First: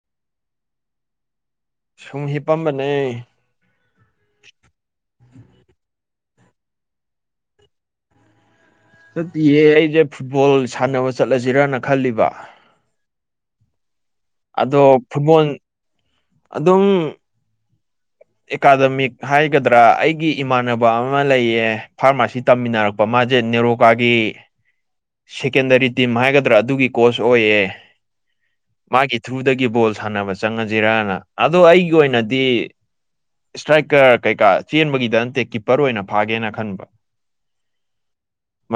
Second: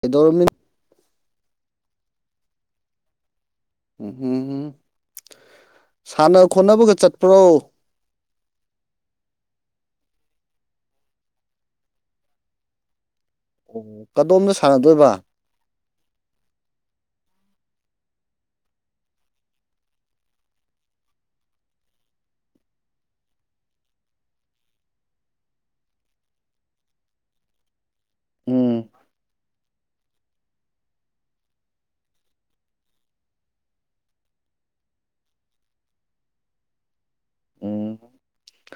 ꯀꯩꯗꯣꯔꯝꯃꯤꯅꯣ ꯁꯨꯝ ꯍꯤꯞꯄꯝꯕꯅꯦ ꯎꯝ ꯎꯝ ꯁꯥꯟꯅ ꯈꯣꯠꯅꯕꯒ ꯆꯠꯄ꯭ꯔꯣ ꯆꯠꯇꯌꯦ ꯑꯩꯁꯦ ꯐꯨꯠꯕꯣꯜ ꯁꯥꯟꯅꯕ ꯆꯠꯂꯁꯤꯔꯅ ꯈꯜꯂꯤꯕ ꯑꯣ ꯀꯗꯣꯝꯗ ꯑꯗꯣ ꯁꯥꯟꯅꯗꯣꯏꯕ ꯐꯨꯠꯕꯣꯜ ꯑꯗꯨꯝ ꯑꯦꯀꯥꯗꯃꯤꯛ ꯍꯥꯏꯒꯗ꯭ꯔꯥ ꯑꯩꯒꯤ ꯏꯃꯥꯟꯅꯕ ꯑꯃ ꯂꯩꯌꯦ ꯐꯥꯔꯃꯥꯁꯤ꯫ ꯇꯝꯃꯤꯟꯅꯔꯛꯄ ꯃꯥꯁꯦ ꯅꯦꯔꯣꯀꯥꯒꯤ [inaudible] ꯁꯦꯀꯦꯟꯗꯔꯤ ꯇꯤꯝ ꯍꯥꯏꯒꯗ꯭ꯔꯥ ꯑꯗꯨꯒꯤ ꯀꯣꯆ ꯑꯣꯏꯌꯦ꯫ ꯎꯝ ꯃꯥꯒꯤ ꯊ꯭ꯔꯨꯗꯒꯤ ꯕꯣꯜ ꯁꯥꯟꯅꯕ ꯆꯪꯉꯁꯤꯔꯅ ꯑꯗꯣ ꯑꯩꯒꯤ ꯑꯣꯏꯅꯗꯤ꯫ ꯏꯁꯇ꯭ꯔꯥꯏꯀꯔ ꯀꯩꯀꯥ ꯆꯦꯟꯕꯒꯤꯗ ꯅꯠꯇꯦ ꯀꯤꯞꯄꯔ ꯑꯣꯏꯅ ꯐꯥꯒꯦꯅ ꯈꯟꯕ ꯎꯝ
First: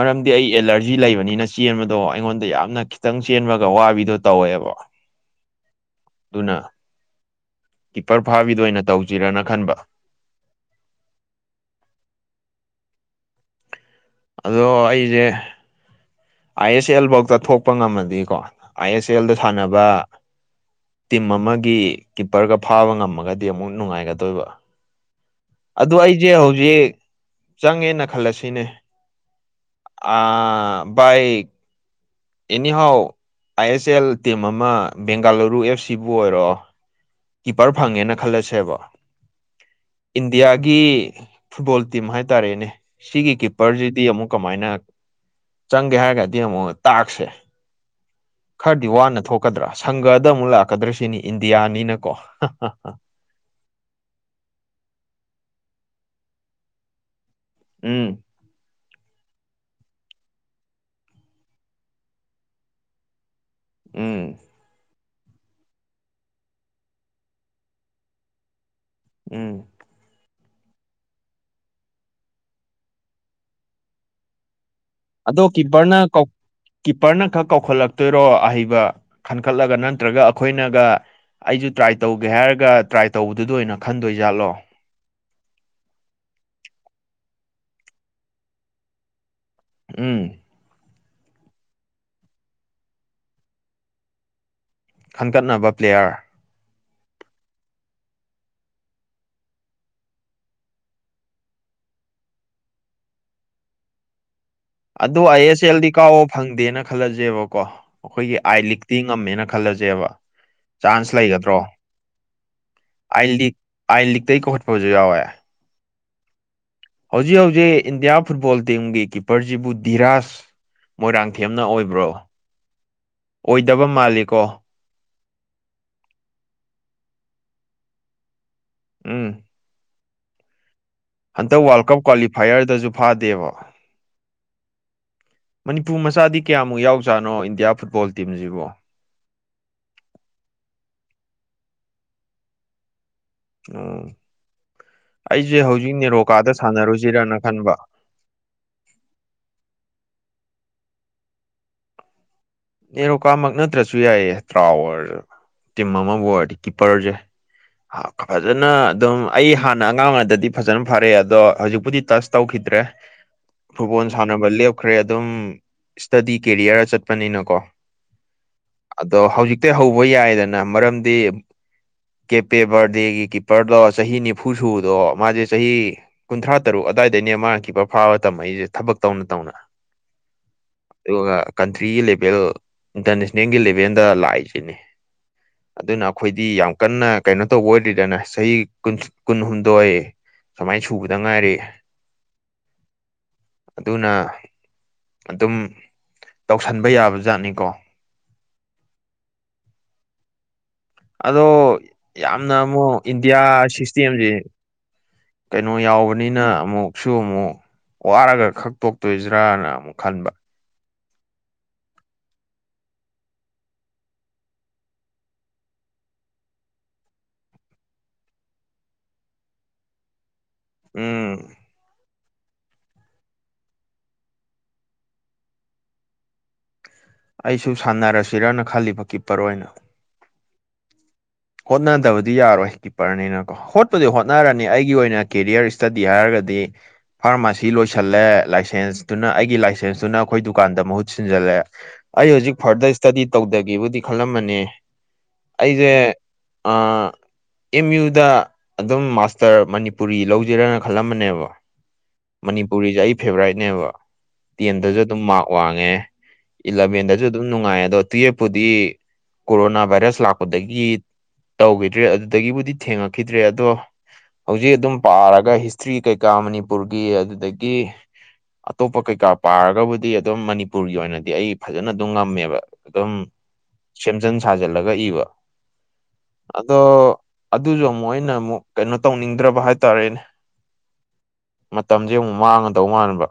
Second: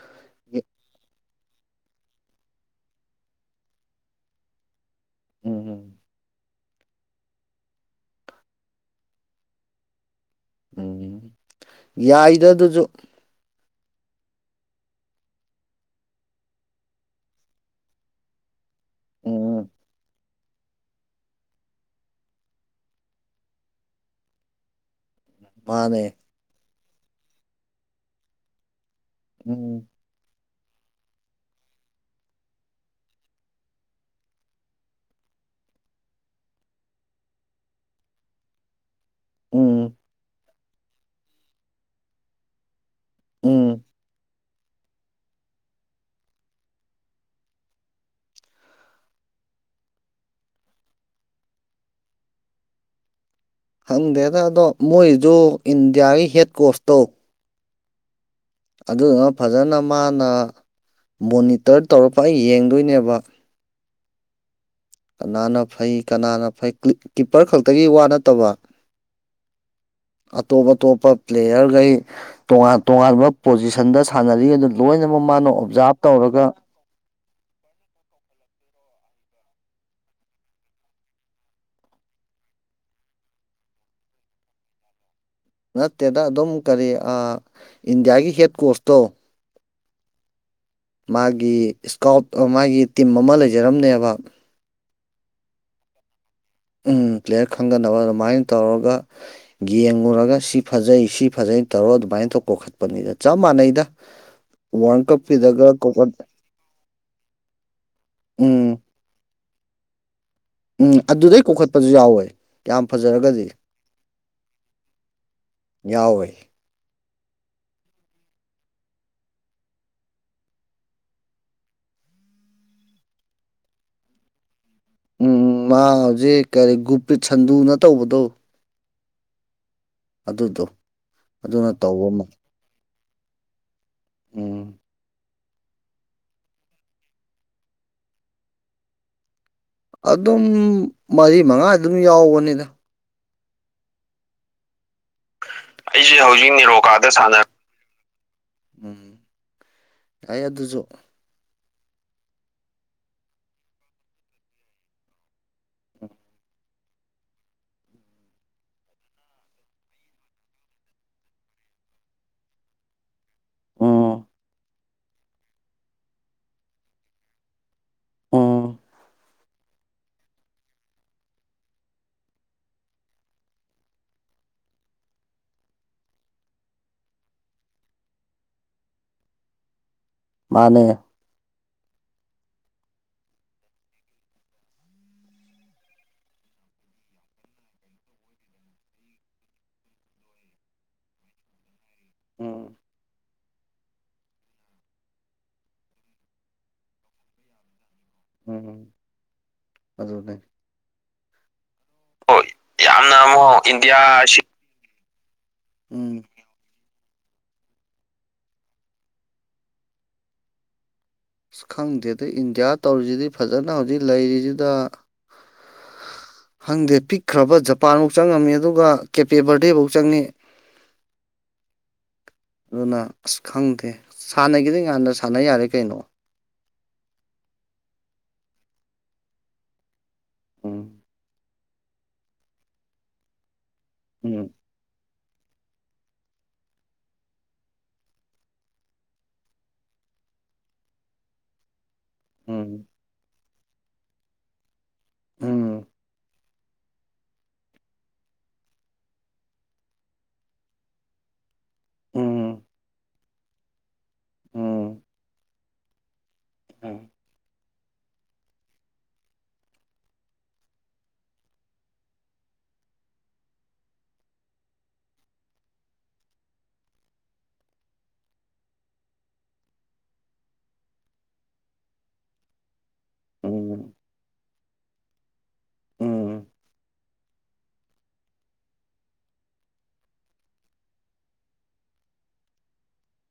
ꯃꯔꯝꯗꯤ ꯑꯩ ꯑꯦꯂꯔꯖꯤ ꯂꯩꯕꯅꯤꯅ ꯆꯦꯟꯕꯗꯣ ꯑꯩꯉꯣꯟꯗ ꯌꯥꯝꯅ ꯈꯤꯇꯪ ꯆꯦꯟꯕꯒ ꯋꯥꯕꯤꯗꯣ ꯇꯧꯋꯦꯕ꯫ ꯎꯝ ꯑꯗꯨꯅ ꯀꯤꯞꯄꯔ ꯐꯥꯕꯤꯗ ꯑꯣꯏꯅ ꯇꯧꯁꯤꯔꯅ ꯈꯟꯕ ꯎꯝ ꯌꯥꯏꯗ ꯑꯗꯨꯁꯨ ꯑꯗꯣ ꯑꯩꯁꯦ ꯑꯥꯏ ꯑꯦꯁ ꯑꯦꯜ ꯐꯧꯗ ꯊꯣꯛꯄ ꯉꯝꯃꯗꯤꯀꯣ ꯑꯥꯏ ꯑꯦꯁ ꯑꯦꯜꯗ ꯎꯝ ꯁꯥꯟꯅꯕ ꯇꯤꯝ ꯑꯃꯒꯤ ꯀꯤꯞꯄꯔꯒ ꯐꯥꯕ ꯉꯝꯃꯒꯗꯤ ꯑꯃꯨꯛ ꯅꯨꯡꯉꯥꯏꯒꯗꯣꯏꯕ ꯑꯗꯨ ꯃꯥꯅꯦ ꯑꯩꯁꯦ ꯍꯧꯖꯤꯛ ꯆꯪꯉꯦꯅ ꯈꯜꯂꯁꯤꯅꯦ꯫ ꯎꯝ ꯑꯥ ꯕꯥꯏ anyhow I S L team ꯑꯃ ꯕꯦꯡꯒꯥꯂꯨꯔꯨ ꯑꯦꯐ ꯁꯤꯕꯨ ꯑꯣꯏꯔꯣ ꯀꯤꯄꯔ ꯐꯪꯉꯦꯅ ꯈꯜꯂꯁꯦꯕ ꯎꯝ ꯏꯟꯗꯤꯌꯥꯒꯤ ꯐꯨꯠꯕꯣꯜ ꯇꯤꯝ ꯍꯥꯏꯇꯥꯔꯦꯅꯦ꯫ ꯁꯤꯒꯤ ꯎꯝ ꯀꯤꯞꯄꯔꯁꯤꯗꯤ ꯑꯃꯨꯛ ꯀꯃꯥꯏꯅ ꯆꯪꯒꯦ ꯍꯥꯏꯔꯒꯗꯤ ꯑꯃꯨꯛ ꯇꯥꯛꯁꯦ꯫ ꯈꯔꯗꯤ ꯋꯥꯅ ꯊꯣꯛꯀꯗ꯭ꯔꯥ ꯁꯪꯒꯗ ꯑꯃꯨꯛ ꯂꯥꯛꯀꯗ꯭ꯔꯥ ꯁꯤꯅꯤ ꯏꯟꯗꯤꯌꯥꯅꯤꯅꯀꯣ [unintelligible] ꯍꯪꯗꯦꯗ ꯑꯗꯣ ꯃꯣꯏꯖ ꯏꯟꯗꯤꯌꯥꯒꯤ ꯍꯦꯠ ꯀꯣꯔꯁꯇꯧ ꯎꯝ ꯑꯗꯨꯗꯨꯅ ꯐꯖꯅ ꯃꯥꯅ ꯃꯣꯅꯤꯇꯔ ꯇꯧꯔꯛꯄ ꯑꯩ ꯌꯦꯡꯗꯣꯏꯅꯦꯕ ꯎꯝ ꯀꯅꯥꯅ ꯐꯩ ꯀꯅꯥꯅ ꯐꯩ ꯀꯤꯞꯄꯔ ꯈꯛꯇꯒꯤ ꯋꯥ ꯅꯠꯇꯕ ꯎꯝ ꯑꯇꯣꯞ ꯑꯇꯣꯞꯄ ꯄ꯭ꯂꯦꯌꯥꯔꯈꯩ꯫ ꯇꯣꯉꯥꯟ ꯇꯣꯉꯥꯟꯕ ꯄꯣꯖꯤꯁꯟꯗ ꯁꯥꯟꯅꯔꯤꯕꯗꯨ ꯂꯣꯏꯅꯃꯛ ꯑꯗꯣ ꯃꯥꯅ ꯑꯣꯞꯓꯥꯞ ꯀꯤꯞꯄꯔꯅ ꯇꯧꯔꯒ ꯀꯤꯞꯄꯔꯅ ꯈꯛ ꯀꯧꯈꯠꯂꯛꯇꯣꯏꯔꯣ ꯑꯍꯩꯕ ꯈꯟꯈꯠꯂꯒ ꯅꯠꯇ꯭ꯔꯒ ꯑꯩꯈꯣꯏꯅꯒ ꯑꯩꯁꯨ ꯇ꯭ꯔꯥꯏ ꯇꯧꯒꯦ ꯍꯥꯏꯔꯒ ꯇ꯭ꯔꯥꯏ ꯇꯧꯕꯗꯨꯗ ꯑꯣꯏꯅ ꯈꯟꯗꯣꯏꯖꯥꯠꯂꯣ ꯅꯠꯇꯦꯗ ꯑꯗꯨꯝ ꯀꯔꯤ ꯑ ꯏꯟꯗꯤꯌꯥꯒꯤ ꯍꯦꯠ ꯀꯣꯆꯇꯣ ꯎꯝ ꯃꯥꯒꯤ ꯏꯁꯀꯥꯎꯠ ꯃꯥꯒꯤ ꯇꯤꯝ ꯑꯃ ꯂꯩꯖꯔꯝꯅꯦꯕ ꯈꯟꯒꯠꯅꯕ ꯄ꯭ꯂꯦꯌꯥꯔ ꯑꯝ ꯄ꯭ꯂꯦꯌꯔ ꯈꯟꯒꯠꯅꯕ ꯑꯗꯨꯃꯥꯏꯅ ꯇꯧꯔꯒ ꯌꯦꯡꯉꯨꯔꯒ ꯁꯤ ꯐꯖꯩ ꯁꯤ ꯐꯖꯩꯅ ꯇꯧꯔ ꯑꯗꯨꯃꯥꯏꯅ ꯀꯧꯈꯠꯄꯅꯤꯗ ꯆꯞ ꯃꯥꯟꯅꯩꯗ [inaudible] ꯑꯗꯣ ꯑꯥꯏ ꯑꯦꯁ ꯀꯞꯀꯤꯗꯒ ꯑꯦꯜꯗꯤ ꯀꯧꯈꯠ ꯀꯥꯎꯕ ꯐꯪꯗꯦꯅ ꯈꯜꯂꯖꯦꯕꯀꯣ ꯑꯩꯈꯣꯏꯒꯤ ꯑꯥꯏ ꯎꯝ ꯂꯤꯛ ꯄꯤ ꯉꯝꯃꯦꯅ ꯈꯜꯂꯖꯦꯕ ꯎꯝ ꯆꯥꯟꯁ ꯑꯗꯨꯗꯩ ꯂꯩꯒꯗ꯭ꯔꯣ ꯀꯧꯈꯠꯄꯁꯨ ꯌꯥꯎꯋꯦ ꯌꯥꯝ ꯑꯥꯏ ꯐꯖꯔꯒꯗꯤ ꯂꯤꯛ ꯑꯥꯏ ꯂꯤꯛꯇꯩ ꯀꯧꯈꯠꯄꯁꯨ ꯌꯥꯎꯋꯦ꯫ ꯌꯥꯎꯋꯦ꯫ ꯍꯧꯖꯤꯛ ꯍꯧꯖꯤꯛ ꯏꯟꯗꯤꯌꯥ ꯐꯨꯠꯕꯣꯜ ꯇꯤꯝꯒꯤ ꯀꯤꯞꯄꯔꯁꯤꯕꯨ ꯙꯤꯔꯥꯥꯁ ꯃꯣꯏꯔꯥꯡꯊꯦꯝꯅ ꯑꯣꯏꯕ꯭ꯔꯣ ꯑꯣꯏꯗꯕ ꯃꯥꯜꯂꯤꯀꯣ ꯎꯝ ꯃꯥ ꯍꯧꯖꯤꯛ ꯀꯔꯤ ꯒꯨꯄ꯭ꯔꯤꯠ ꯁꯟꯗꯨꯅ ꯇꯧꯕꯗꯣ ꯎꯝ ꯑꯗꯨꯗꯣ ꯍꯟꯇꯛ ꯑꯗꯨꯅ ꯋꯥꯔꯜ ꯀꯞ ꯇꯧꯕ ꯑꯃ ꯀ꯭ꯋꯥꯂꯤꯐꯥꯏꯌꯔꯗꯁꯨ ꯐꯥꯗꯦꯕ ꯎꯝ ꯃꯅꯤꯄꯨꯔ ꯃꯆꯥꯗꯤ ꯀꯌꯥꯃꯨꯛ ꯌꯥꯎꯖꯥꯠꯅꯣ ꯏꯟꯗꯤꯌꯥ ꯐꯨꯠꯕꯣꯜ ꯇꯤꯝꯖꯤꯕꯨ ꯑꯗꯨꯝ ꯃꯔꯤ ꯃꯉꯥ ꯑꯗꯨꯝ ꯌꯥꯎꯕꯅꯤꯗ ꯑꫭ ꯑꯩꯁꯦ ꯍꯧꯖꯤꯛ ꯑꯩꯁꯦ ꯍꯧꯖꯤꯛ ꯅꯦꯔꯣꯀꯥꯗ ꯅꯤꯔꯣꯀꯥꯗ ꯁꯥꯟꯅ ꯁꯥꯟꯅꯔꯨꯁꯤꯔꯅ ꯈꯟꯕ ꯎꯝ ꯌꯥꯏ ꯑꯗꯨꯁꯨ ꯅꯦꯔꯣꯀꯥꯃꯛ ꯅꯠꯇ꯭ꯔꯁꯨ ꯌꯥꯏꯌꯦ ꯇ꯭ꯔꯥꯎ ꯑꯣꯏꯔꯖꯨ ꯇꯤꯝ ꯑꯃꯕꯨ ꯑꯣꯏꯔꯗꯤ ꯀꯤꯞꯄꯔꯖꯦ [unintelligible] ꯐꯖꯅ ꯑꯗꯨꯝ ꯑꯩ ꯍꯥꯟꯅ ꯑꯉꯥꯡ ꯑꯣꯏꯔꯤꯉꯩꯗꯗꯤ ꯐꯖꯅ ꯐꯔꯛꯑꯦ ꯑꯗꯣ ꯍꯧꯖꯤꯛꯄꯨꯗꯤ ꯇꯁ ꯇꯧꯈꯤꯗ꯭ꯔꯦ [inaudible] ꯐꯨꯠꯕꯣꯜ ꯎꯝ ꯁꯥꯟꯅꯕ ꯂꯦꯞꯈ꯭ꯔꯦ ꯑꯗꯨꯝ ꯏꯁꯇꯗꯤ ꯀꯦꯔꯤꯌꯔ ꯆꯠꯄꯅꯤꯅꯀꯣ ꯎꯝ ꯑꯗꯣ ꯍꯧꯖꯤꯛꯇꯩ ꯍꯧꯕ ꯌꯥꯏꯗꯅ ꯃꯔꯝꯗꯤ ꯀꯦꯞ__ ꯄꯦꯕꯔꯗꯦꯒꯤ ꯀꯤꯞꯄꯔꯗꯣ ꯆꯍꯤ ꯅꯤꯐꯨ ꯁꯨꯕꯗꯣ ꯃꯥꯁꯦ ꯆꯍꯤ [unintelligible] ꯀꯨꯟꯊ꯭ꯔꯥ ꯇꯔꯨꯛ ꯑꯋꯥꯏꯗꯩꯅꯦ ꯃꯥꯅ ꯀꯤꯞꯄꯔ ꯐꯥꯕ ꯇꯝꯃꯛꯏꯁꯦ ꯊꯕꯛ ꯇꯧꯅ ꯇꯧꯅ ꯃꯥꯅꯦ ꯑꯗꯨꯒ ꯀꯟꯇ꯭ꯔꯤꯒꯤ ꯂꯦꯚꯦꯜ ꯏꯟꯇꯔꯅꯦꯁꯅꯦꯜꯒꯤ ꯂꯦꯚꯦꯜꯗ ꯂꯥꯛꯏꯁꯤꯅꯤ [inaudible] ꯑꯗꯨꯅ ꯑꯩꯈꯣꯏꯗꯤ ꯌꯥꯝ ꯀꯟꯅ ꯀꯩꯅꯣ ꯇꯧꯕ ꯑꯣꯏꯗ꯭ꯔꯤꯗꯅ ꯆꯍꯤ ꯀꯨꯟ ꯀꯨꯟꯍꯨꯝꯗꯣꯏ ꯁꯨꯃꯥꯏꯟ ꯁꯨꯕꯗ ꯉꯥꯏꯔꯤ ꯎꯝ ꯑꯗꯨꯅ ꯑꯗꯨꯝ ꯇꯧꯁꯟ__ ꯕ ꯌꯥꯕ ꯖꯥꯠꯅꯤꯀꯣ ꯎꯝ ꯑꯗꯨꯅꯦ ꯑꯗꯣ ꯍꯣꯏ ꯌꯥꯝꯅ ꯑꯃꯨꯛ ꯌꯥꯝꯅ ꯏꯟꯗꯤꯌꯥ ꯑꯃꯨꯛ ꯁꯤꯁꯇꯦꯝꯖꯦ ꯏꯟꯗꯤꯌꯥꯁꯤ ꯀꯩꯅꯣ ꯎꯝ ꯌꯥꯎꯕꯅꯤꯅ ꯑꯃꯨꯛ ꯁꯨ ꯑꯃꯨꯛ ꯋꯥꯔꯒ ꯈꯛ ꯇꯣꯛꯇꯣꯏꯖꯤꯔꯥꯅ ꯑꯃꯨꯛ ꯈꯟꯕ ꯑꯁ ꯈꯪꯗꯦꯗ ꯏꯟꯗꯤꯌꯥ ꯇꯧꯔꯤꯁꯤꯗꯤ ꯐꯖꯅ ꯍꯧꯖꯤꯛ ꯂꯩꯔꯤꯁꯤꯗ ꯈꯪꯗꯦ ꯄꯤꯛꯈ꯭ꯔꯕ ꯖꯄꯥꯟꯐꯧ ꯆꯪ ꯉꯝꯃꯤ ꯑꯗꯨꯒ ꯀꯦꯄꯦ ꯕꯔꯗꯦꯐꯧ ꯆꯪꯉꯤ ꯎꯝ ꯑꯗꯨꯅ ꯑꯁ ꯈꯪꯗꯦ ꯁꯥꯟꯅꯒꯦꯗꯤ ꯅꯍꯥꯟꯅ ꯁꯥꯟꯅ ꯌꯥꯔꯦ ꯀꯩꯅꯣ ꯑꯩꯁꯨ ꯁꯥꯟꯅꯔꯁꯤꯔꯥꯅ ꯈꯜꯂꯤꯕ ꯀꯤꯞꯄꯔ ꯑꯣꯏꯅ ꯎꯝ ꯍꯣꯠꯅꯗꯕꯗꯤ ꯌꯥꯔꯣꯏ ꯀꯤꯞꯄꯔꯅꯤꯅꯀꯣ ꯍꯣꯠꯄꯨꯗꯤ ꯎꯝ ꯍꯣꯠꯅꯔꯅꯤ ꯑꯩꯒꯤ ꯑꯣꯏꯅ ꯀꯦꯔꯤꯌꯔ ꯏꯁꯇꯗꯤ ꯍꯥꯏꯔꯒꯗꯤ ꯐꯥꯔꯃꯥꯁꯤ ꯂꯣꯏꯁꯤꯜꯂꯦ ꯂꯥꯏꯁꯦꯟꯁꯇꯨꯅ ꯑꯩꯒꯤ ꯂꯥꯏꯁꯦꯟꯁꯇꯨꯅ ꯑꯩꯈꯣꯏ ꯗꯨꯀꯥꯟꯗ ꯃꯍꯨꯠ ꯁꯤꯟꯖꯜꯂꯦ ꯑꯩ ꯍꯧꯖꯤꯛ ꯎꯝ ꯐꯥꯔꯗꯔ ꯏꯁꯇꯗꯤ ꯇꯧꯗꯒꯦꯕꯨꯗꯤ ꯈꯜꯂꯝꯕꯅꯦ ꯎꯝ ꯑꯩꯁꯦ ꯑꯥ ꯑꯦꯝ ꯌꯨꯗ ꯑꯗꯨꯝ ꯃꯥꯁꯇꯔ ꯃꯅꯤꯄꯨꯔꯤ ꯂꯧꯖꯤꯔꯥꯅ ꯈꯜꯂꯝꯕꯅꯦꯕ ꯎꯝ ꯃꯅꯤꯄꯨꯔꯤꯁꯦ ꯑꯩ ꯐꯦꯚꯣꯔꯥꯏꯠꯅꯦꯕ ꯇꯦꯟꯗꯁꯨ ꯎꯝ ꯑꯗꯨꯝ ꯃꯥꯔꯛ ꯋꯥꯡꯉꯦ ꯎꯝ ꯏꯂꯚꯦꯟꯗꯁꯨ ꯑꯗꯨꯝ ꯅꯨꯡꯉꯥꯏ ꯑꯗꯣ ꯇꯨꯌꯦꯞꯄꯨꯗꯤ ꯀꯣꯔꯣꯅꯥ ꯚꯥꯏꯔꯁ ꯂꯥꯛꯄꯗꯒꯤ ꯇꯧꯈꯤꯗ꯭ꯔꯦ ꯑꯗꯨꯗꯒꯤꯕꯨꯗꯤ ꯊꯦꯡꯉꯛꯈꯤꯗ꯭ꯔꯦ ꯑꯗꯣ ꯍꯧꯖꯤꯛ ꯑꯗꯨꯝ ꯄꯥꯔꯒ ꯍꯤꯁꯇ꯭ꯔꯤ ꯀꯩꯀꯥ ꯃꯅꯤꯄꯨꯔꯒꯤ ꯑꯗꯨꯗꯒꯤ ꯑꯇꯣꯞꯄ ꯀꯩꯀꯥ ꯄꯥꯔꯒꯕꯨꯗꯤ ꯑꯗꯨꯝ ꯃꯅꯤꯄꯨꯔꯒꯤ ꯑꯣꯏꯅꯗꯤ ꯑꯩ ꯐꯖꯅ ꯑꯗꯨꯝ ꯉꯝꯃꯦꯕ ꯑꯗꯨꯝ ꯎꯝ ꯁꯦꯝꯖꯤꯟ ꯁꯥꯖꯤꯜꯂꯒ ꯏꯕ ꯎꯝ ꯑꯗꯣ ꯑꯗꯨꯁꯨ ꯑꯃꯨꯛ ꯑꯩꯅ ꯑꯃꯨꯛ ꯀꯩꯅꯣ ꯇꯧꯅꯤꯡꯗ꯭ꯔꯕ ꯍꯥꯏꯇꯥꯔꯦꯅꯦ ꯃꯇꯝꯁꯦ ꯑꯃꯨꯛ ꯃꯥꯡꯉꯗꯧ ꯃꯥꯟꯕ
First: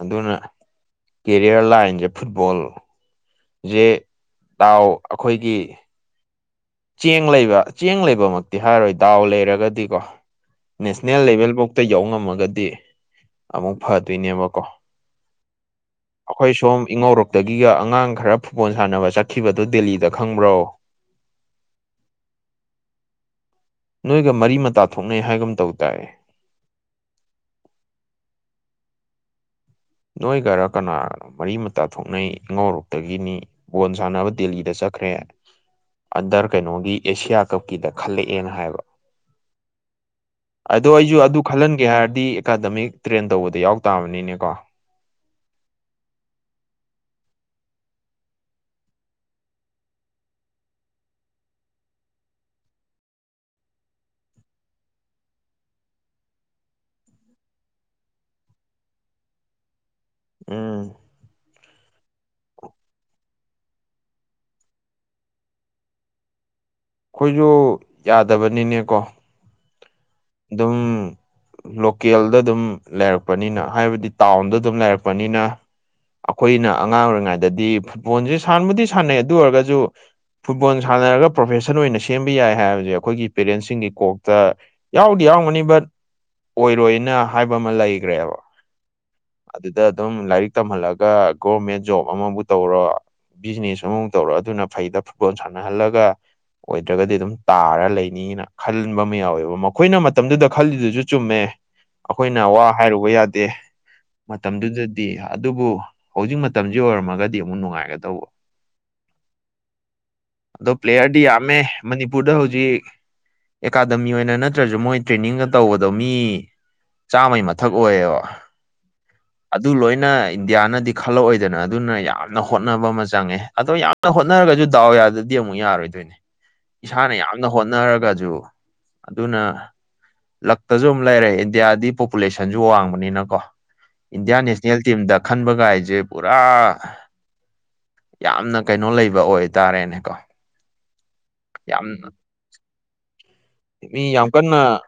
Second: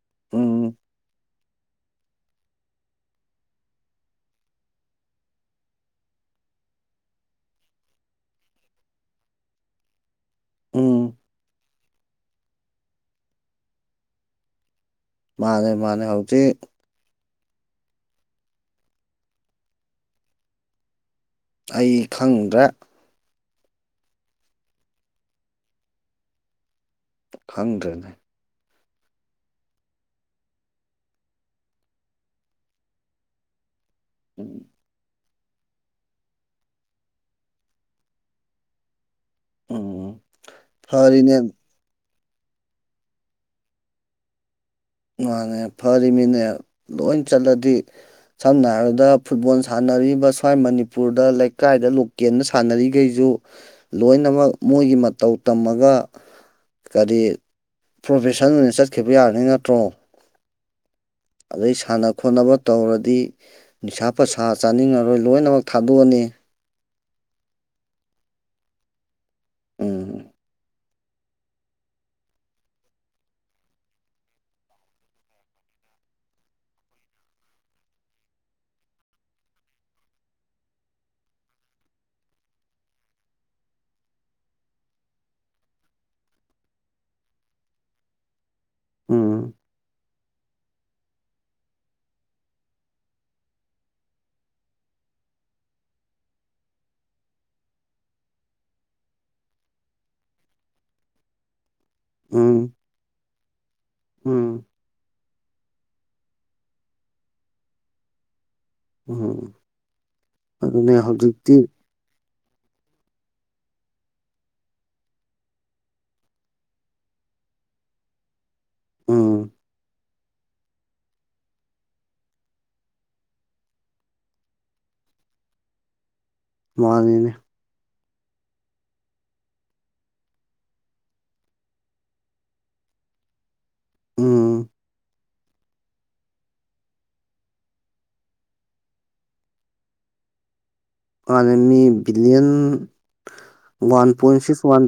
ꯑꯗꯨꯅ ꯀꯦ ꯎꯝ ꯀꯦꯔꯤꯌꯔ ꯂꯥꯏꯟꯁꯦ ꯐꯨꯠꯕꯣꯜꯁꯦ ꯏꯇꯥꯎ ꯑꯈꯣꯏꯒꯤ ꯆꯦꯡ ꯂꯩꯕ ꯆꯦꯡ ꯂꯩꯕꯃꯛꯇꯤ ꯍꯥꯏꯔꯔꯣꯏ ꯗꯥꯎ ꯂꯩꯔꯒꯗꯤꯀꯣ ꯎꯝ ꯅꯦꯁꯅꯦꯜ ꯂꯦꯚꯦꯜꯕꯣꯛ ꯇ ꯌꯧ ꯉꯝꯃꯒꯗꯤ ꯑꯃꯨꯛ ꯐꯗꯣꯏꯅꯦꯕꯀꯣ ꯃꯥꯅꯦ ꯃꯥꯅꯦ ꯑꯩꯈꯣꯏ ꯍꯧꯖꯤꯛ ꯁꯣꯝ ꯏꯉꯧꯔꯣꯛꯇꯒꯤꯒ ꯑꯉꯥꯡ ꯈꯔ ꯐꯨꯠꯕꯣꯜ ꯁꯥꯟꯅꯕ ꯆꯠꯈꯤꯕꯗꯨ ꯗꯦꯜꯂꯤꯗ ꯈꯪꯕ꯭ꯔꯣ ꯑꯩ ꯈꯪꯗ꯭ꯔꯦ ꯅꯣꯏꯒ ꯃꯔꯤ ꯃꯇꯥ ꯊꯣꯛꯅꯩ ꯍꯥꯏꯒꯨꯝ ꯇꯧꯗꯥꯏ ꯈꯪꯗ꯭ꯔꯦ ꯅꯣꯏꯒꯔ ꯀꯅꯥꯒꯅꯣ ꯃꯔꯤ ꯃꯇꯥ ꯊꯣꯛꯅꯩ ꯏꯉꯧꯔꯣꯛꯇꯒꯤꯅꯤ ꯕꯣꯜ ꯁꯥꯟꯅꯕ ꯎꯝ ꯗꯦꯜꯂꯤꯗ ꯆꯠꯈ꯭ꯔꯦ ꯑꯟꯗꯔ ꯀꯩꯅꯣꯒꯤ ꯑꯦꯁꯤꯌꯥ ꯀꯞꯀꯤꯗ ꯈꯜꯂꯛꯑꯦꯅ ꯍꯥꯏꯕ ꯎꯝ ꯑꯗꯣ ꯑꯩꯁꯨ ꯐꯔꯤꯅꯦ ꯑꯗꯨ ꯈꯜꯍꯟꯒꯦ ꯍꯥꯏꯔꯗꯤ ꯑꯦꯀꯥꯗꯃꯤꯛ ꯇ꯭ꯔꯦꯟ ꯇꯧꯕꯗ ꯌꯥꯎ ꯇꯥꯕꯅꯤꯅꯦꯀꯣ ꯃꯥꯅꯦ ꯐꯔꯤꯃꯤꯅꯦ ꯂꯣꯏ ꯆꯠꯂꯗꯤ ꯁꯝꯅ ꯍꯥꯏꯔꯕꯗ ꯐꯨꯠꯕꯣꯜ ꯁꯥꯟꯅꯔꯤꯕ ꯁ꯭ꯋꯥꯏ ꯃꯅꯤꯄꯨꯔꯗ ꯂꯩꯀꯥꯏꯗ ꯂꯨꯞ ꯀꯦꯝꯅ ꯁꯥꯟꯅꯔꯤꯈꯩꯁꯨ ꯂꯣꯏꯅꯃꯛ ꯃꯣꯏꯒꯤ ꯃꯇꯧ ꯇꯝꯃꯒ ꯀꯔꯤ ꯄ꯭ꯔꯣꯐꯦꯁꯟ ꯑꯣꯏꯅ ꯆꯠꯈꯤꯕ ꯌꯥꯅꯤ ꯅꯠꯇ꯭ꯔꯣ ꯎꯝ ꯑꯗꯩ ꯁꯥꯟꯅ ꯈꯣꯠꯅꯕ ꯇꯧꯔꯗꯤ ꯅꯤꯁꯥ ꯄꯨꯁꯥ ꯆꯥꯅꯤꯡꯉꯔꯣꯏ ꯂꯣꯏꯅꯃꯛ ꯊꯥꯗꯣꯛꯑꯅꯤ ꯑꯩꯈꯣꯏꯁꯨ ꯌꯥꯗꯕꯅꯤꯅꯦꯀꯣ ꯎꯝ ꯑꯗꯨꯝ ꯂꯣꯀꯦꯜꯗ ꯑꯗꯨꯝ ꯂꯩꯔꯛꯄꯅꯤꯅ ꯍꯥꯏꯕꯗꯤ ꯇꯥꯎꯟꯗ ꯑꯗꯨꯝ ꯂꯩꯔꯛꯄꯅꯤꯅ ꯑꯩꯈꯣꯏꯅ ꯑꯉꯥꯡ ꯑꯣꯏꯔꯤꯉꯩꯗꯗꯤ ꯐꯨꯠꯕꯣꯜꯁꯤ ꯁꯥꯟꯕꯨꯗꯤ ꯁꯥꯟꯅꯩ ꯑꯗꯨ ꯑꯣꯏꯔꯒꯁꯨ ꯐꯨꯠꯕꯣꯜ ꯁꯥꯟꯅꯔꯒ ꯄ꯭ꯔꯣꯐꯦꯁꯟ ꯑꯣꯏꯅ ꯁꯦꯝꯕ ꯌꯥꯏ ꯍꯥꯏꯕꯁꯦ ꯑꯩꯈꯣꯏꯒꯤ ꯄꯦꯔꯦꯟꯁꯁꯤꯡꯒꯤ ꯀꯣꯛꯇ ꯌꯥꯎꯗꯤ ꯌꯥꯎꯔꯝꯒꯅꯤ ꯕꯠ ꯑꯣꯏꯔꯣꯏꯅ ꯍꯥꯏꯕ ꯑꯃ ꯂꯩꯒ꯭ꯔꯦꯕ ꯎꯝ ꯑꯗꯨꯗ ꯑꯗꯨꯝ ꯂꯥꯏꯔꯤꯛ ꯇꯝꯍꯜꯂꯒ ꯒꯣꯚ꯭ꯔꯃꯦꯟ ꯖꯣꯕ ꯑꯃꯕꯨ ꯇꯧꯔꯣ ꯕꯤꯖꯤꯅꯦꯁ ꯑꯃꯕꯨ ꯇꯧꯔ ꯑꯗꯨꯅ ꯐꯩꯗ ꯐꯨꯠꯕꯣꯜ ꯁꯥꯟꯅꯍꯜꯂꯒ ꯑꯣꯏꯗ꯭ꯔꯒꯗꯤ ꯑꯗꯨꯝ ꯇꯥꯔ ꯂꯩꯅꯤꯅ ꯈꯟꯕ ꯑꯃ ꯌꯥꯎꯋꯦꯕ ꯑꯈꯣꯏꯅ ꯃꯇꯝꯗꯨꯗ ꯈꯜꯂꯤꯗꯨꯁꯨ ꯆꯨꯝꯃꯦ ꯑꯈꯣꯏꯅ ꯋꯥ ꯎꯝ ꯍꯥꯏꯔꯨꯕ ꯌꯥꯗꯦ ꯎꯝ ꯃꯇꯝꯗꯨꯗꯗꯤ ꯑꯗꯨꯕꯨ ꯍꯧꯖꯤꯛ ꯃꯇꯝꯁꯤ ꯑꯣꯏꯔꯝꯃꯒꯗꯤ ꯑꯃꯨꯛ ꯅꯨꯡꯉꯥꯏꯒꯗꯧꯕ ꯎꯝ ꯑꯗꯣ ꯑꯗꯨꯅꯦ ꯄ꯭ꯂꯦꯌꯔꯗꯤ ꯍꯧꯖꯤꯛꯇꯤ ꯌꯥꯝꯃꯦ ꯃꯅꯤꯄꯨꯔꯗ ꯍꯧꯖꯤꯛ ꯑꯦꯀꯥꯗꯃꯤ ꯑꯣꯏꯅ ꯅꯠ ꯅꯠꯇ꯭ꯔꯁꯨ ꯃꯣꯏ ꯇ꯭ꯔꯦꯅꯤꯡꯒ ꯇꯧꯕꯗꯨ ꯃꯤ ꯆꯥꯝꯃꯩ ꯃꯊꯛ ꯑꯣꯏꯌꯦꯕ ꯎꯝ ꯑꯗꯨ ꯂꯣꯏꯅ ꯏꯟꯗꯤꯌꯥꯅꯗꯤ ꯈꯜꯂꯛꯑꯣꯏꯗꯅ ꯑꯗꯨꯅ ꯌꯥꯝꯅ ꯍꯣꯠꯅꯕ ꯑꯃ ꯆꯪꯉꯦ ꯑꯗꯣ ꯌꯥꯝꯅ ꯍꯣꯠꯅꯔꯒꯁꯨ ꯗꯥꯎ ꯌꯥꯗꯗꯤ ꯑꯃꯨꯛ ꯌꯥꯔꯣꯏꯗꯣꯏꯅꯦ ꯏꯁꯥꯅ ꯃꯥꯅꯤꯅꯦ ꯌꯥꯝꯅ ꯍꯣꯠꯅꯔꯒꯁꯨ ꯑꯗꯨꯅ ꯂꯛꯇꯁꯨ ꯑꯃꯝ ꯂꯩꯔꯦ ꯏꯟꯗꯤꯌꯥꯗꯤ ꯄꯣꯄꯨꯂꯦꯁꯟꯁꯨ ꯋꯥꯡꯕꯅꯤꯅꯀꯣ ꯏꯟꯗꯤꯌꯥꯟ ꯎꯝ ꯅꯦꯁꯅꯦꯜ ꯇꯤꯝꯗ ꯈꯟꯕꯒ ꯍꯥꯏꯁꯦ ꯄꯨꯔꯥ ꯌꯥꯝꯅ ꯀꯩꯅꯣ ꯂꯩꯕ ꯑꯣꯏꯇꯥꯔꯦꯅꯦꯀꯣ ꯑꯅꯦ ꯃꯤ ꯌꯥꯝ ꯕꯤꯂꯤꯌꯟ ꯋꯥꯟ ꯃꯤ ꯌꯥꯝ ꯄꯣꯏꯟ ꯁꯤꯛꯁ ꯀꯟꯅ ꯋꯥꯟ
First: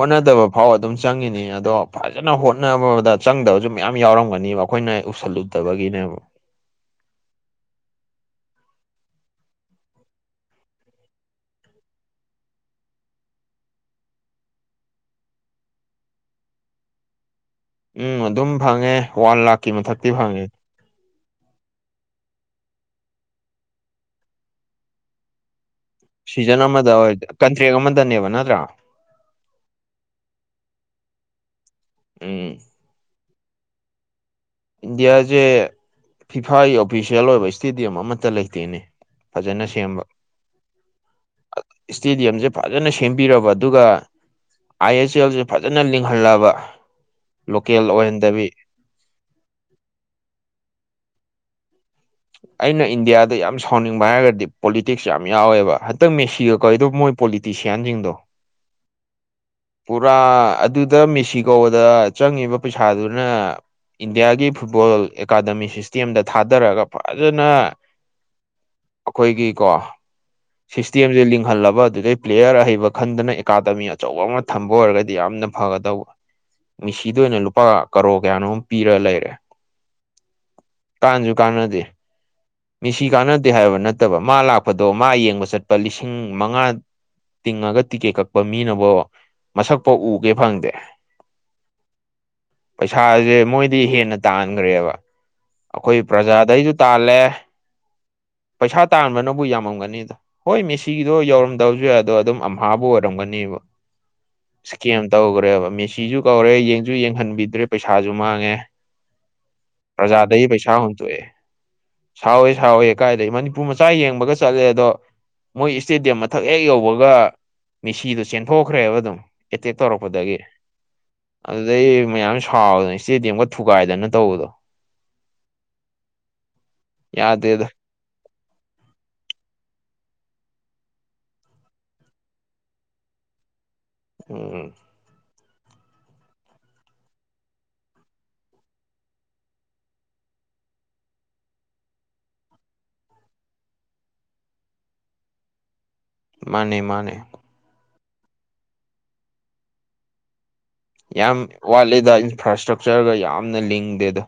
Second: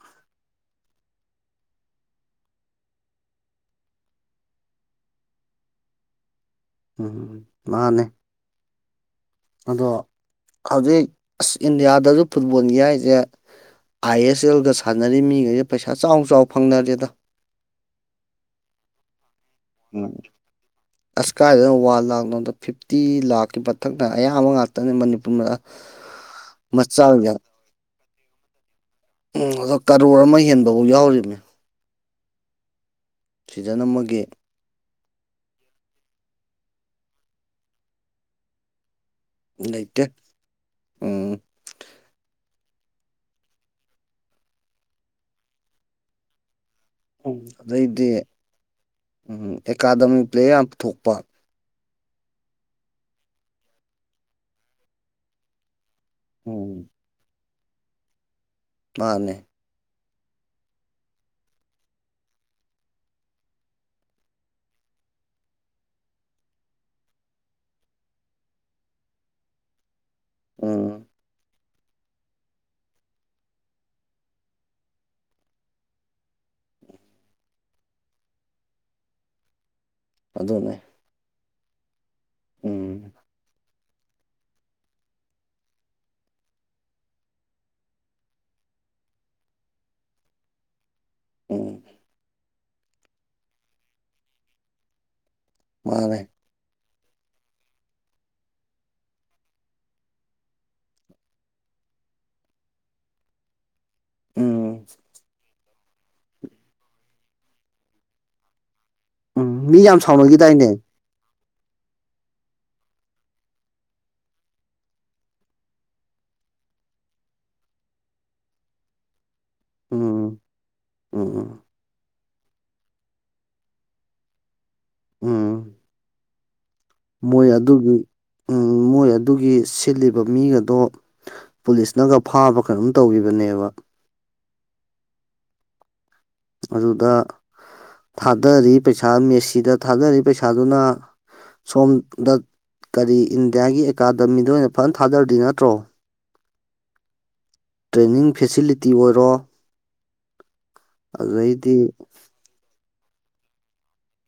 ꯍꯣꯠꯅꯗꯕ ꯐꯥꯎ ꯑꯗꯨꯝ ꯆꯪꯉꯤꯅꯤ ꯑꯗꯣ ꯐꯖꯅ ꯍꯣꯠꯅꯕꯗ ꯆꯪꯗꯕꯁꯨ ꯃꯌꯥꯝ ꯌꯥꯎꯔꯝꯒꯅꯦꯕ ꯑꯩꯈꯣꯏꯅ ꯎꯁꯜꯂꯨꯗꯕꯒꯤꯅꯦꯕ ꯎꯝ ꯃꯥꯅꯦ ꯑꯗꯣ ꯍꯧꯖꯤꯛ ꯑꯁ ꯏꯟꯗꯤꯌꯥꯗꯁꯨ ꯐꯨꯠꯕꯣꯜꯒꯤ ꯍꯥꯏꯁꯦ ꯑꯥꯏ ꯑꯦꯁ ꯑꯦꯜꯒ ꯁꯥꯟꯅꯔꯤ ꯃꯤꯉꯩꯁꯦ ꯄꯩꯁꯥ ꯆꯥꯎ ꯆꯥꯎ ꯐꯪꯅꯔꯦꯗ ꯎꯝ ꯑꯗꯨꯝ ꯐꯪꯉꯦ ꯋꯥꯟ ꯂꯥꯈ ꯎꯝ ꯑꯁꯀꯥꯏꯗꯅ ꯋꯥꯟ ꯂꯥꯛ ꯅꯗ ꯐꯤꯞꯇꯤ ꯂꯥꯛꯀꯤ ꯃꯊꯛꯇ ꯑꯌꯥꯝꯕ ꯉꯥꯛꯇꯅꯦ ꯃꯅꯤꯄꯨꯔ ꯁꯤꯖꯟ ꯑꯃꯗ ꯃꯆꯥꯒꯤ ꯀꯟꯇ꯭ꯔꯦꯛ ꯑꯃꯗꯅꯦꯕ ꯅꯠꯇ꯭ꯔꯥ ꯎꯝ ꯑꯗꯣ ꯀꯔꯣꯔ ꯑꯃ ꯍꯦꯟꯕꯐꯥꯎ ꯌꯥꯎꯔꯤꯕꯅꯤ ꯎꯝ ꯁꯤꯗꯅ ꯑꯃꯒꯤꯒꯤ ꯏꯟꯗꯤꯌꯥꯁꯦ ꯐꯤꯐꯥꯒꯤ ꯑꯣꯐꯤꯁꯦꯜ ꯑꯣꯏꯕ ꯏꯁꯇꯦꯗꯤꯌꯝ ꯑꯃꯠꯇ ꯂꯩꯇꯦꯅꯦ ꯐꯖꯅ ꯁꯦꯝꯕ ꯂꯩꯇꯦ ꯎꯝ ꯏꯁꯇꯦꯗꯤꯌꯝꯁꯦ ꯐꯖꯅ ꯁꯦꯝꯕꯤꯔꯕ ꯑꯗꯨꯒ ꯑꯥꯏ ꯑꯦꯁ ꯑꯦꯜꯁꯦ ꯐꯖꯅ ꯂꯤꯡꯍꯜꯂꯕ ꯎꯝ ꯂꯣꯀꯦꯜ ꯑꯗꯩꯗꯤ ꯑꯣꯏꯍꯟꯗꯕꯤ ꯎꯝ ꯑꯦꯀꯥꯗꯃꯤ ꯄ꯭ꯂꯦ ꯌꯥꯝ ꯄꯨꯊꯣꯛꯄ ꯑꯩꯅ ꯏꯟꯗꯤꯌꯥꯗ ꯌꯥꯝ ꯁꯥꯎꯅꯤꯡꯕ ꯍꯥꯏꯔꯒꯗꯤ ꯄꯣꯂꯤꯇꯤꯛꯁ ꯌꯥꯝ ꯌꯥꯎꯋꯦꯕ ꯍꯟꯇꯛ ꯃꯦꯁꯤꯒ ꯀꯧꯏꯗꯣ ꯎꯝ ꯃꯣꯏ ꯄꯣꯂꯤꯇꯤꯁꯤꯌꯥꯟꯁꯤꯡꯗꯣ ꯃꯥꯅꯦ ꯄꯨꯔꯥ ꯑꯗꯨꯗ ꯃꯦꯁꯤꯒꯧꯗ ꯆꯪꯉꯤꯕ ꯄꯩꯁꯥꯗꯨꯅ ꯏꯟꯗꯤꯌꯥꯒꯤ ꯐꯨꯠꯕꯣꯜ ꯑꯦꯀꯥꯗꯃꯤ ꯁꯤꯁꯇꯦꯝꯗ ꯊꯥꯗꯔꯒ ꯐꯖꯅ ꯑꯩꯈꯣꯏꯒꯤ ꯀꯣ ꯎꯝ ꯁꯤꯁꯇꯦꯝꯁꯦ ꯂꯤꯡꯍꯜꯂꯕ ꯑꯗꯨꯗꯩ ꯄ꯭ꯂꯦꯌꯔ ꯑꯍꯩꯕ ꯈꯟꯗꯅ ꯑꯦꯀꯥꯗꯃꯤ ꯑꯆꯧꯕ ꯑꯃ ꯊꯝꯕ ꯑꯣꯏꯔꯒꯗꯤ ꯌꯥꯝꯅ ꯐꯒꯗꯧꯕ ꯃꯤꯁꯤꯗ ꯑꯣꯏꯅ ꯂꯨꯄꯥ ꯀꯔꯣ ꯀꯌꯥꯅꯣꯝ ꯄꯤꯔ ꯂꯩꯔꯦ ꯑꯗꯨꯅꯦ ꯀꯥꯟꯁꯨ ꯀꯥꯟꯅꯗꯦ ꯃꯤꯁꯤ ꯎꯝ ꯀꯥꯟꯅꯗꯦ ꯍꯥꯏꯕ ꯅꯠꯇꯕ ꯃꯥ ꯂꯥꯛꯄꯗꯣ ꯃꯥ ꯌꯦꯡꯕ ꯆꯠꯄ ꯂꯤꯁꯤꯡ ꯃꯉꯥ ꯇꯤꯡꯉꯒ ꯇꯤꯀꯦꯠ ꯀꯛꯄ ꯃꯤꯅꯕꯨꯣ ꯃꯁꯛꯐꯥꯎ ꯎꯒꯦ ꯐꯪꯗꯦ ꯎꯝ ꯄꯩꯁꯥꯁꯦ ꯃꯣꯏꯗꯤ ꯍꯦꯟꯅ ꯇꯥꯟꯈ꯭ꯔꯦꯕ ꯑꯩꯈꯣꯏ ꯃꯥꯅꯦ ꯄ꯭ꯔꯖꯥꯗꯩꯁꯨ ꯇꯂꯦ ꯄꯩꯁꯥ ꯇꯥꯟꯕꯅꯕꯨ ꯌꯥꯝꯃꯝꯒꯅꯤꯗ ꯍꯣꯏ ꯃꯦꯁꯤꯒꯤꯗꯣ ꯌꯧꯔꯝꯗꯕꯁꯨ ꯌꯥꯏ ꯑꯗꯣ ꯑꯗꯨꯝ ꯑꯝꯍꯥꯕꯨ ꯑꯣꯏꯔꯝꯒꯅꯦꯕ ꯎꯝ ꯀꯝ ꯇꯧꯈꯔꯦ ꯃ ꯆꯖ ꯀꯧꯔꯦ ꯌꯦꯡꯁꯨ ꯌꯦꯡꯍꯟꯕꯤꯗ꯭ꯔꯦ ꯄꯩꯁꯥꯁꯨ ꯃꯥꯡꯉꯦ ꯎꯝ ꯃꯤ ꯌꯥꯝ ꯄ꯭ꯔꯖꯥꯗꯒꯤ ꯁꯥꯎꯅꯈꯤꯗꯥꯏꯅꯦ ꯄꯩꯁꯥ ꯇꯏꯦ ꯁꯥꯎꯋꯦ ꯁꯥꯎꯋꯦ ꯀꯥꯏꯗꯒꯤ ꯃꯅꯤꯄꯨꯔ ꯃꯆꯥ ꯌꯦꯡꯕꯒ ꯆꯠꯂꯦ ꯑꯗꯣ ꯃꯣꯏ ꯏꯁꯇꯦꯗꯤꯌꯝ ꯃꯊꯛ ꯍꯦꯛ ꯌꯧꯕꯒ ꯃꯤꯦꯁꯤꯗꯨꯣ ꯆꯦꯟꯊꯣꯛꯈ꯭ꯔꯦꯕ ꯑꯗꯨꯝ ꯑꯦꯇꯦꯛ ꯇꯧꯔꯛꯄꯗꯒꯤ ꯎꯝ ꯎꯝ ꯑꯗꯩ ꯃꯌꯥꯝ ꯁꯥꯎꯗꯅ ꯏꯁꯇꯦꯗꯤꯌꯝꯒ ꯊꯨꯒꯥꯏꯗꯅ ꯇꯧꯕꯗꯣ ꯎꯝ ꯃꯣꯏ ꯌꯥꯗꯦꯗ ꯑꯗꯨꯒꯤ ꯃꯣꯏ ꯑꯗꯨꯒꯤ ꯁꯤꯜꯂꯤꯕ ꯃꯤ ꯑꯗꯣ ꯄꯨꯂꯤꯁꯅꯒ ꯐꯥꯕꯒ ꯑꯗꯨꯝ ꯇꯧꯈꯤꯕꯅꯦꯕ ꯎꯝ ꯑꯗꯨꯗ ꯊꯥꯗꯔꯤ ꯄꯩꯁꯥ ꯃꯦꯁꯤꯗ ꯊꯥꯗꯔꯤ ꯄꯩꯁꯥꯗꯨꯅ ꯁꯣꯝꯗ ꯀꯔꯤ ꯏꯟꯗꯤꯌꯥꯒꯤ ꯑꯦꯀꯥꯗꯃꯤꯗ ꯑꯣꯏꯅ ꯐꯖꯅ ꯊꯥꯗꯔꯗꯤ ꯅꯠꯇ꯭ꯔꯣ ꯃꯥꯅꯦ ꯃꯥꯅꯦ ꯇ꯭ꯔꯦꯅꯤꯡ ꯐꯦꯁꯤꯂꯤꯇꯤ ꯑꯣꯏꯔꯣ ꯌꯥꯝ ꯑꯗꯨꯗꯩꯗꯤ ꯋꯥꯠꯂꯤꯦꯗ ꯏꯟꯐ꯭ꯔꯥ ꯏꯁꯇ꯭ꯔꯛꯆꯔꯒ ꯌꯥꯝꯅ ꯂꯤꯡꯗꯦꯗ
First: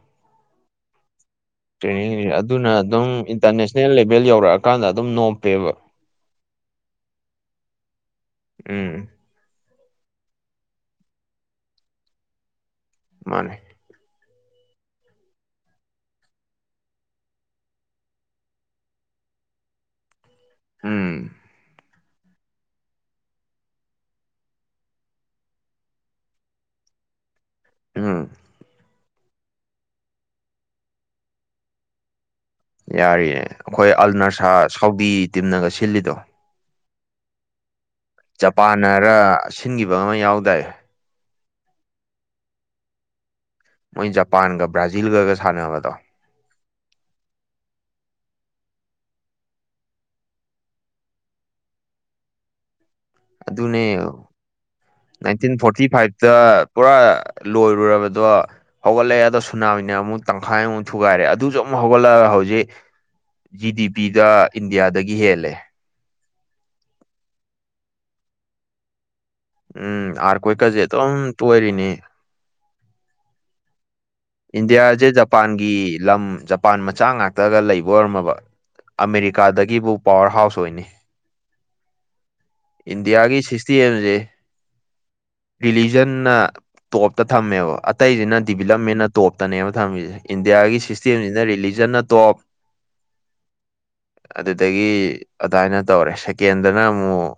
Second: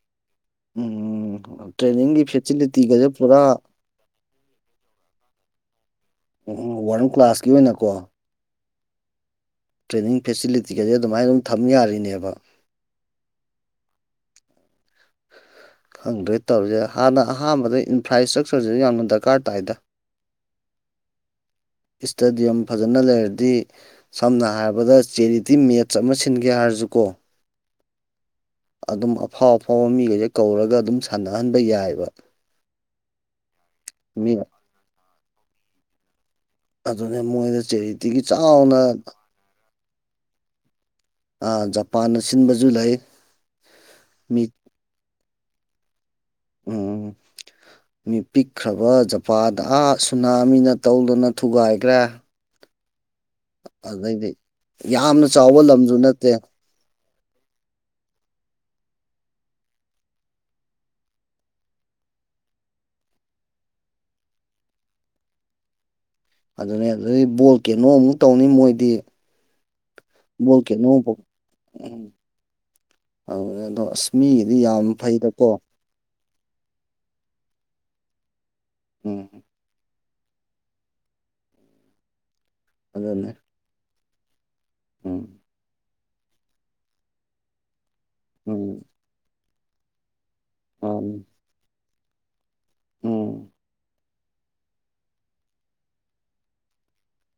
ꯎꯝ ꯇ꯭ꯔꯦꯅꯤꯡꯒꯤ ꯐꯦꯁꯤꯂꯤꯇꯤꯒꯁꯦ ꯄꯨꯔꯥ ꯅꯦꯁꯅꯦꯜ ꯂꯦꯚꯦꯜ ꯌꯧꯔꯛꯑꯀꯥꯟꯗ ꯑꯗꯨꯝ ꯅꯣꯞꯄꯦꯕ ꯎꯝ ꯋꯥꯔꯜ ꯀ꯭ꯂꯥꯁꯀꯤ ꯑꯣꯏꯅꯀꯣ ꯎꯝ ꯇ꯭ꯔꯦꯅꯤꯡ ꯐꯦꯁꯤꯂꯤꯇꯤꯒꯗꯤ ꯑꯗꯨꯃꯥꯏꯅ ꯑꯗꯨꯝ ꯊꯝ ꯌꯥꯔꯤꯅꯦꯕ ꯃꯥꯅꯦ ꯈꯪꯗ꯭ꯔꯣꯏ ꯇꯧꯔꯤꯁꯦ ꯍꯥꯟꯅ ꯑꯍꯥꯟꯕꯗ ꯏꯟꯐ꯭ꯔꯥꯏ꯭ꯇ꯭ꯔꯛꯆꯔꯁꯤꯁꯨ ꯌꯥꯝꯅ ꯗꯔꯀꯥꯔ ꯇꯥꯏꯗ ꯎꯝ ꯏꯁꯇꯦꯗꯤꯌꯝ ꯐꯖꯅ ꯂꯩꯔꯗꯤ ꯁꯝꯅ ꯍꯥꯏꯔꯕꯗ ꯆꯦꯔꯤꯇꯤ ꯃꯦꯠꯆ ꯑꯃ ꯁꯤꯟꯒꯦ ꯍꯥꯏꯔꯁꯨꯀꯣ ꯎꯝ ꯑꯗꯨꯝ ꯑꯐꯥꯎ ꯑꯐꯥꯎꯕ ꯃꯤꯈꯩꯁꯦ ꯀꯧꯔꯒ ꯑꯗꯨꯝ ꯁꯥꯟꯅꯍꯟꯕ ꯌꯥꯏꯑꯕ ꯌꯥꯔꯤꯌꯦ ꯑꯩꯈꯣꯏ ꯑꯜ ꯃꯤ ꯅꯔꯁꯥ ꯁꯥꯎꯗꯤ ꯇꯤꯝꯅꯒ ꯁꯤꯜꯂꯤꯗꯣ ꯑꯗꯨꯅꯦ ꯃꯣꯏꯗ ꯆꯩꯔꯤ ꯖꯄꯥꯟꯅꯔ ꯁꯤꯟꯈꯤꯕ ꯑꯃ ꯌꯥꯎꯗꯥꯏ ꯖꯄꯥꯟꯅ ꯁꯤꯟꯕꯁꯨ ꯂꯩ ꯃꯣꯏ ꯃꯤ ꯖꯄꯥꯟꯒ ꯕ꯭ꯔꯥꯖꯤꯜꯒꯒ ꯁꯥꯟꯅꯕꯗꯣ ꯎꯝ ꯃꯤ ꯄꯤꯛꯈ꯭ꯔꯕ ꯖꯄꯥꯥꯟꯗ ꯑꯥ ꯁꯨꯅꯥꯃꯤꯅ ꯇꯧꯗꯨꯅ ꯊꯨꯒꯥꯏꯈ꯭ꯔꯦ ꯑꯗꯨꯅꯦ ꯑꯗꯩꯗꯤ ꯌꯥꯝꯅ ꯅꯥꯏꯟꯇꯤꯟ ꯆꯥꯎꯕ ꯐꯣꯔꯇꯤ ꯂꯝꯁꯨ ꯅꯠꯇꯦ ꯐꯥꯏꯚꯇ ꯄꯨꯔꯥ ꯂꯣꯏꯔꯨꯔꯕꯗꯣ ꯍꯧꯒꯠꯂꯛꯑꯦ ꯑꯗꯣ ꯁꯨꯅꯥꯃꯤꯅ ꯑꯃꯨꯛ ꯇꯪꯈꯥꯏ ꯑꯃꯨꯛ ꯊꯨꯒꯥꯏꯔꯦ ꯑꯗꯨꯁꯨ ꯑꯃꯨꯛ ꯍꯧꯒꯠꯂꯛꯑꯒ ꯍꯧꯖꯤꯛ ꯖꯤ ꯗꯤ ꯄꯤꯗ ꯏꯟꯗꯤꯌꯥꯗꯒꯤ ꯍꯦꯜꯂꯦ ꯑꯗꯨꯅꯦ ꯑꯗꯨꯗꯤ ꯕꯣꯜ ꯀꯩꯅꯣꯃꯨꯛ ꯇꯧꯅꯤ ꯃꯣꯏꯗꯤ ꯎꯝ ꯑꯥꯔ ꯕꯣꯜ ꯀꯣꯏꯀꯁꯦ ꯀꯦꯅꯣ ꯑꯃꯨꯛ ꯑꯗꯨꯝ ꯇꯣꯏꯔꯤꯅꯤ ꯑꯗꯁ ꯏꯟꯗꯤꯌꯥꯁꯦ ꯖꯄꯥꯟꯒꯤ ꯂꯝ ꯃꯄꯥꯟ ꯃꯆꯥ ꯉꯥꯛꯇꯒ ꯂꯩꯕ ꯑꯣꯏꯔꯝꯃꯕ ꯎꯝ ꯑꯃꯦꯔꯤꯀꯥꯗꯒꯤꯕꯨ ꯄꯋꯥꯔ ꯍꯥꯎꯁ ꯑꯣꯏꯅꯤ ꯑꯗꯨꯅꯦ ꯏꯟꯗꯤꯌꯥꯒꯤ ꯍꯤꯁꯇ꯭ꯔꯤ ꯍꯥꯏꯁꯦ ꯎꯝ ꯁꯤꯖꯟꯅ ꯇꯣꯞꯇ ꯊꯝꯃꯦꯕ ꯑꯇꯩꯁꯤꯅ ꯎꯝ ꯗꯤꯚꯂꯞꯃꯦꯟꯅ ꯇꯣꯞꯇꯅꯦꯕ ꯊꯝꯃꯤꯁꯦ ꯏꯟꯗꯤꯌꯥꯒꯤ ꯃꯥꯅꯤ ꯁꯤꯁꯇꯦꯝꯁꯤꯅ ꯔꯤꯂꯤꯖꯟꯅ ꯑ ꯇꯣꯞ ꯎꯝ ꯑꯗꯨꯗꯒꯤ ꯑꯗꯨꯃꯥꯏꯅ ꯇꯧꯔꯦ ꯁꯦꯀꯦꯟꯗꯅ ꯑꯃꯨꯛ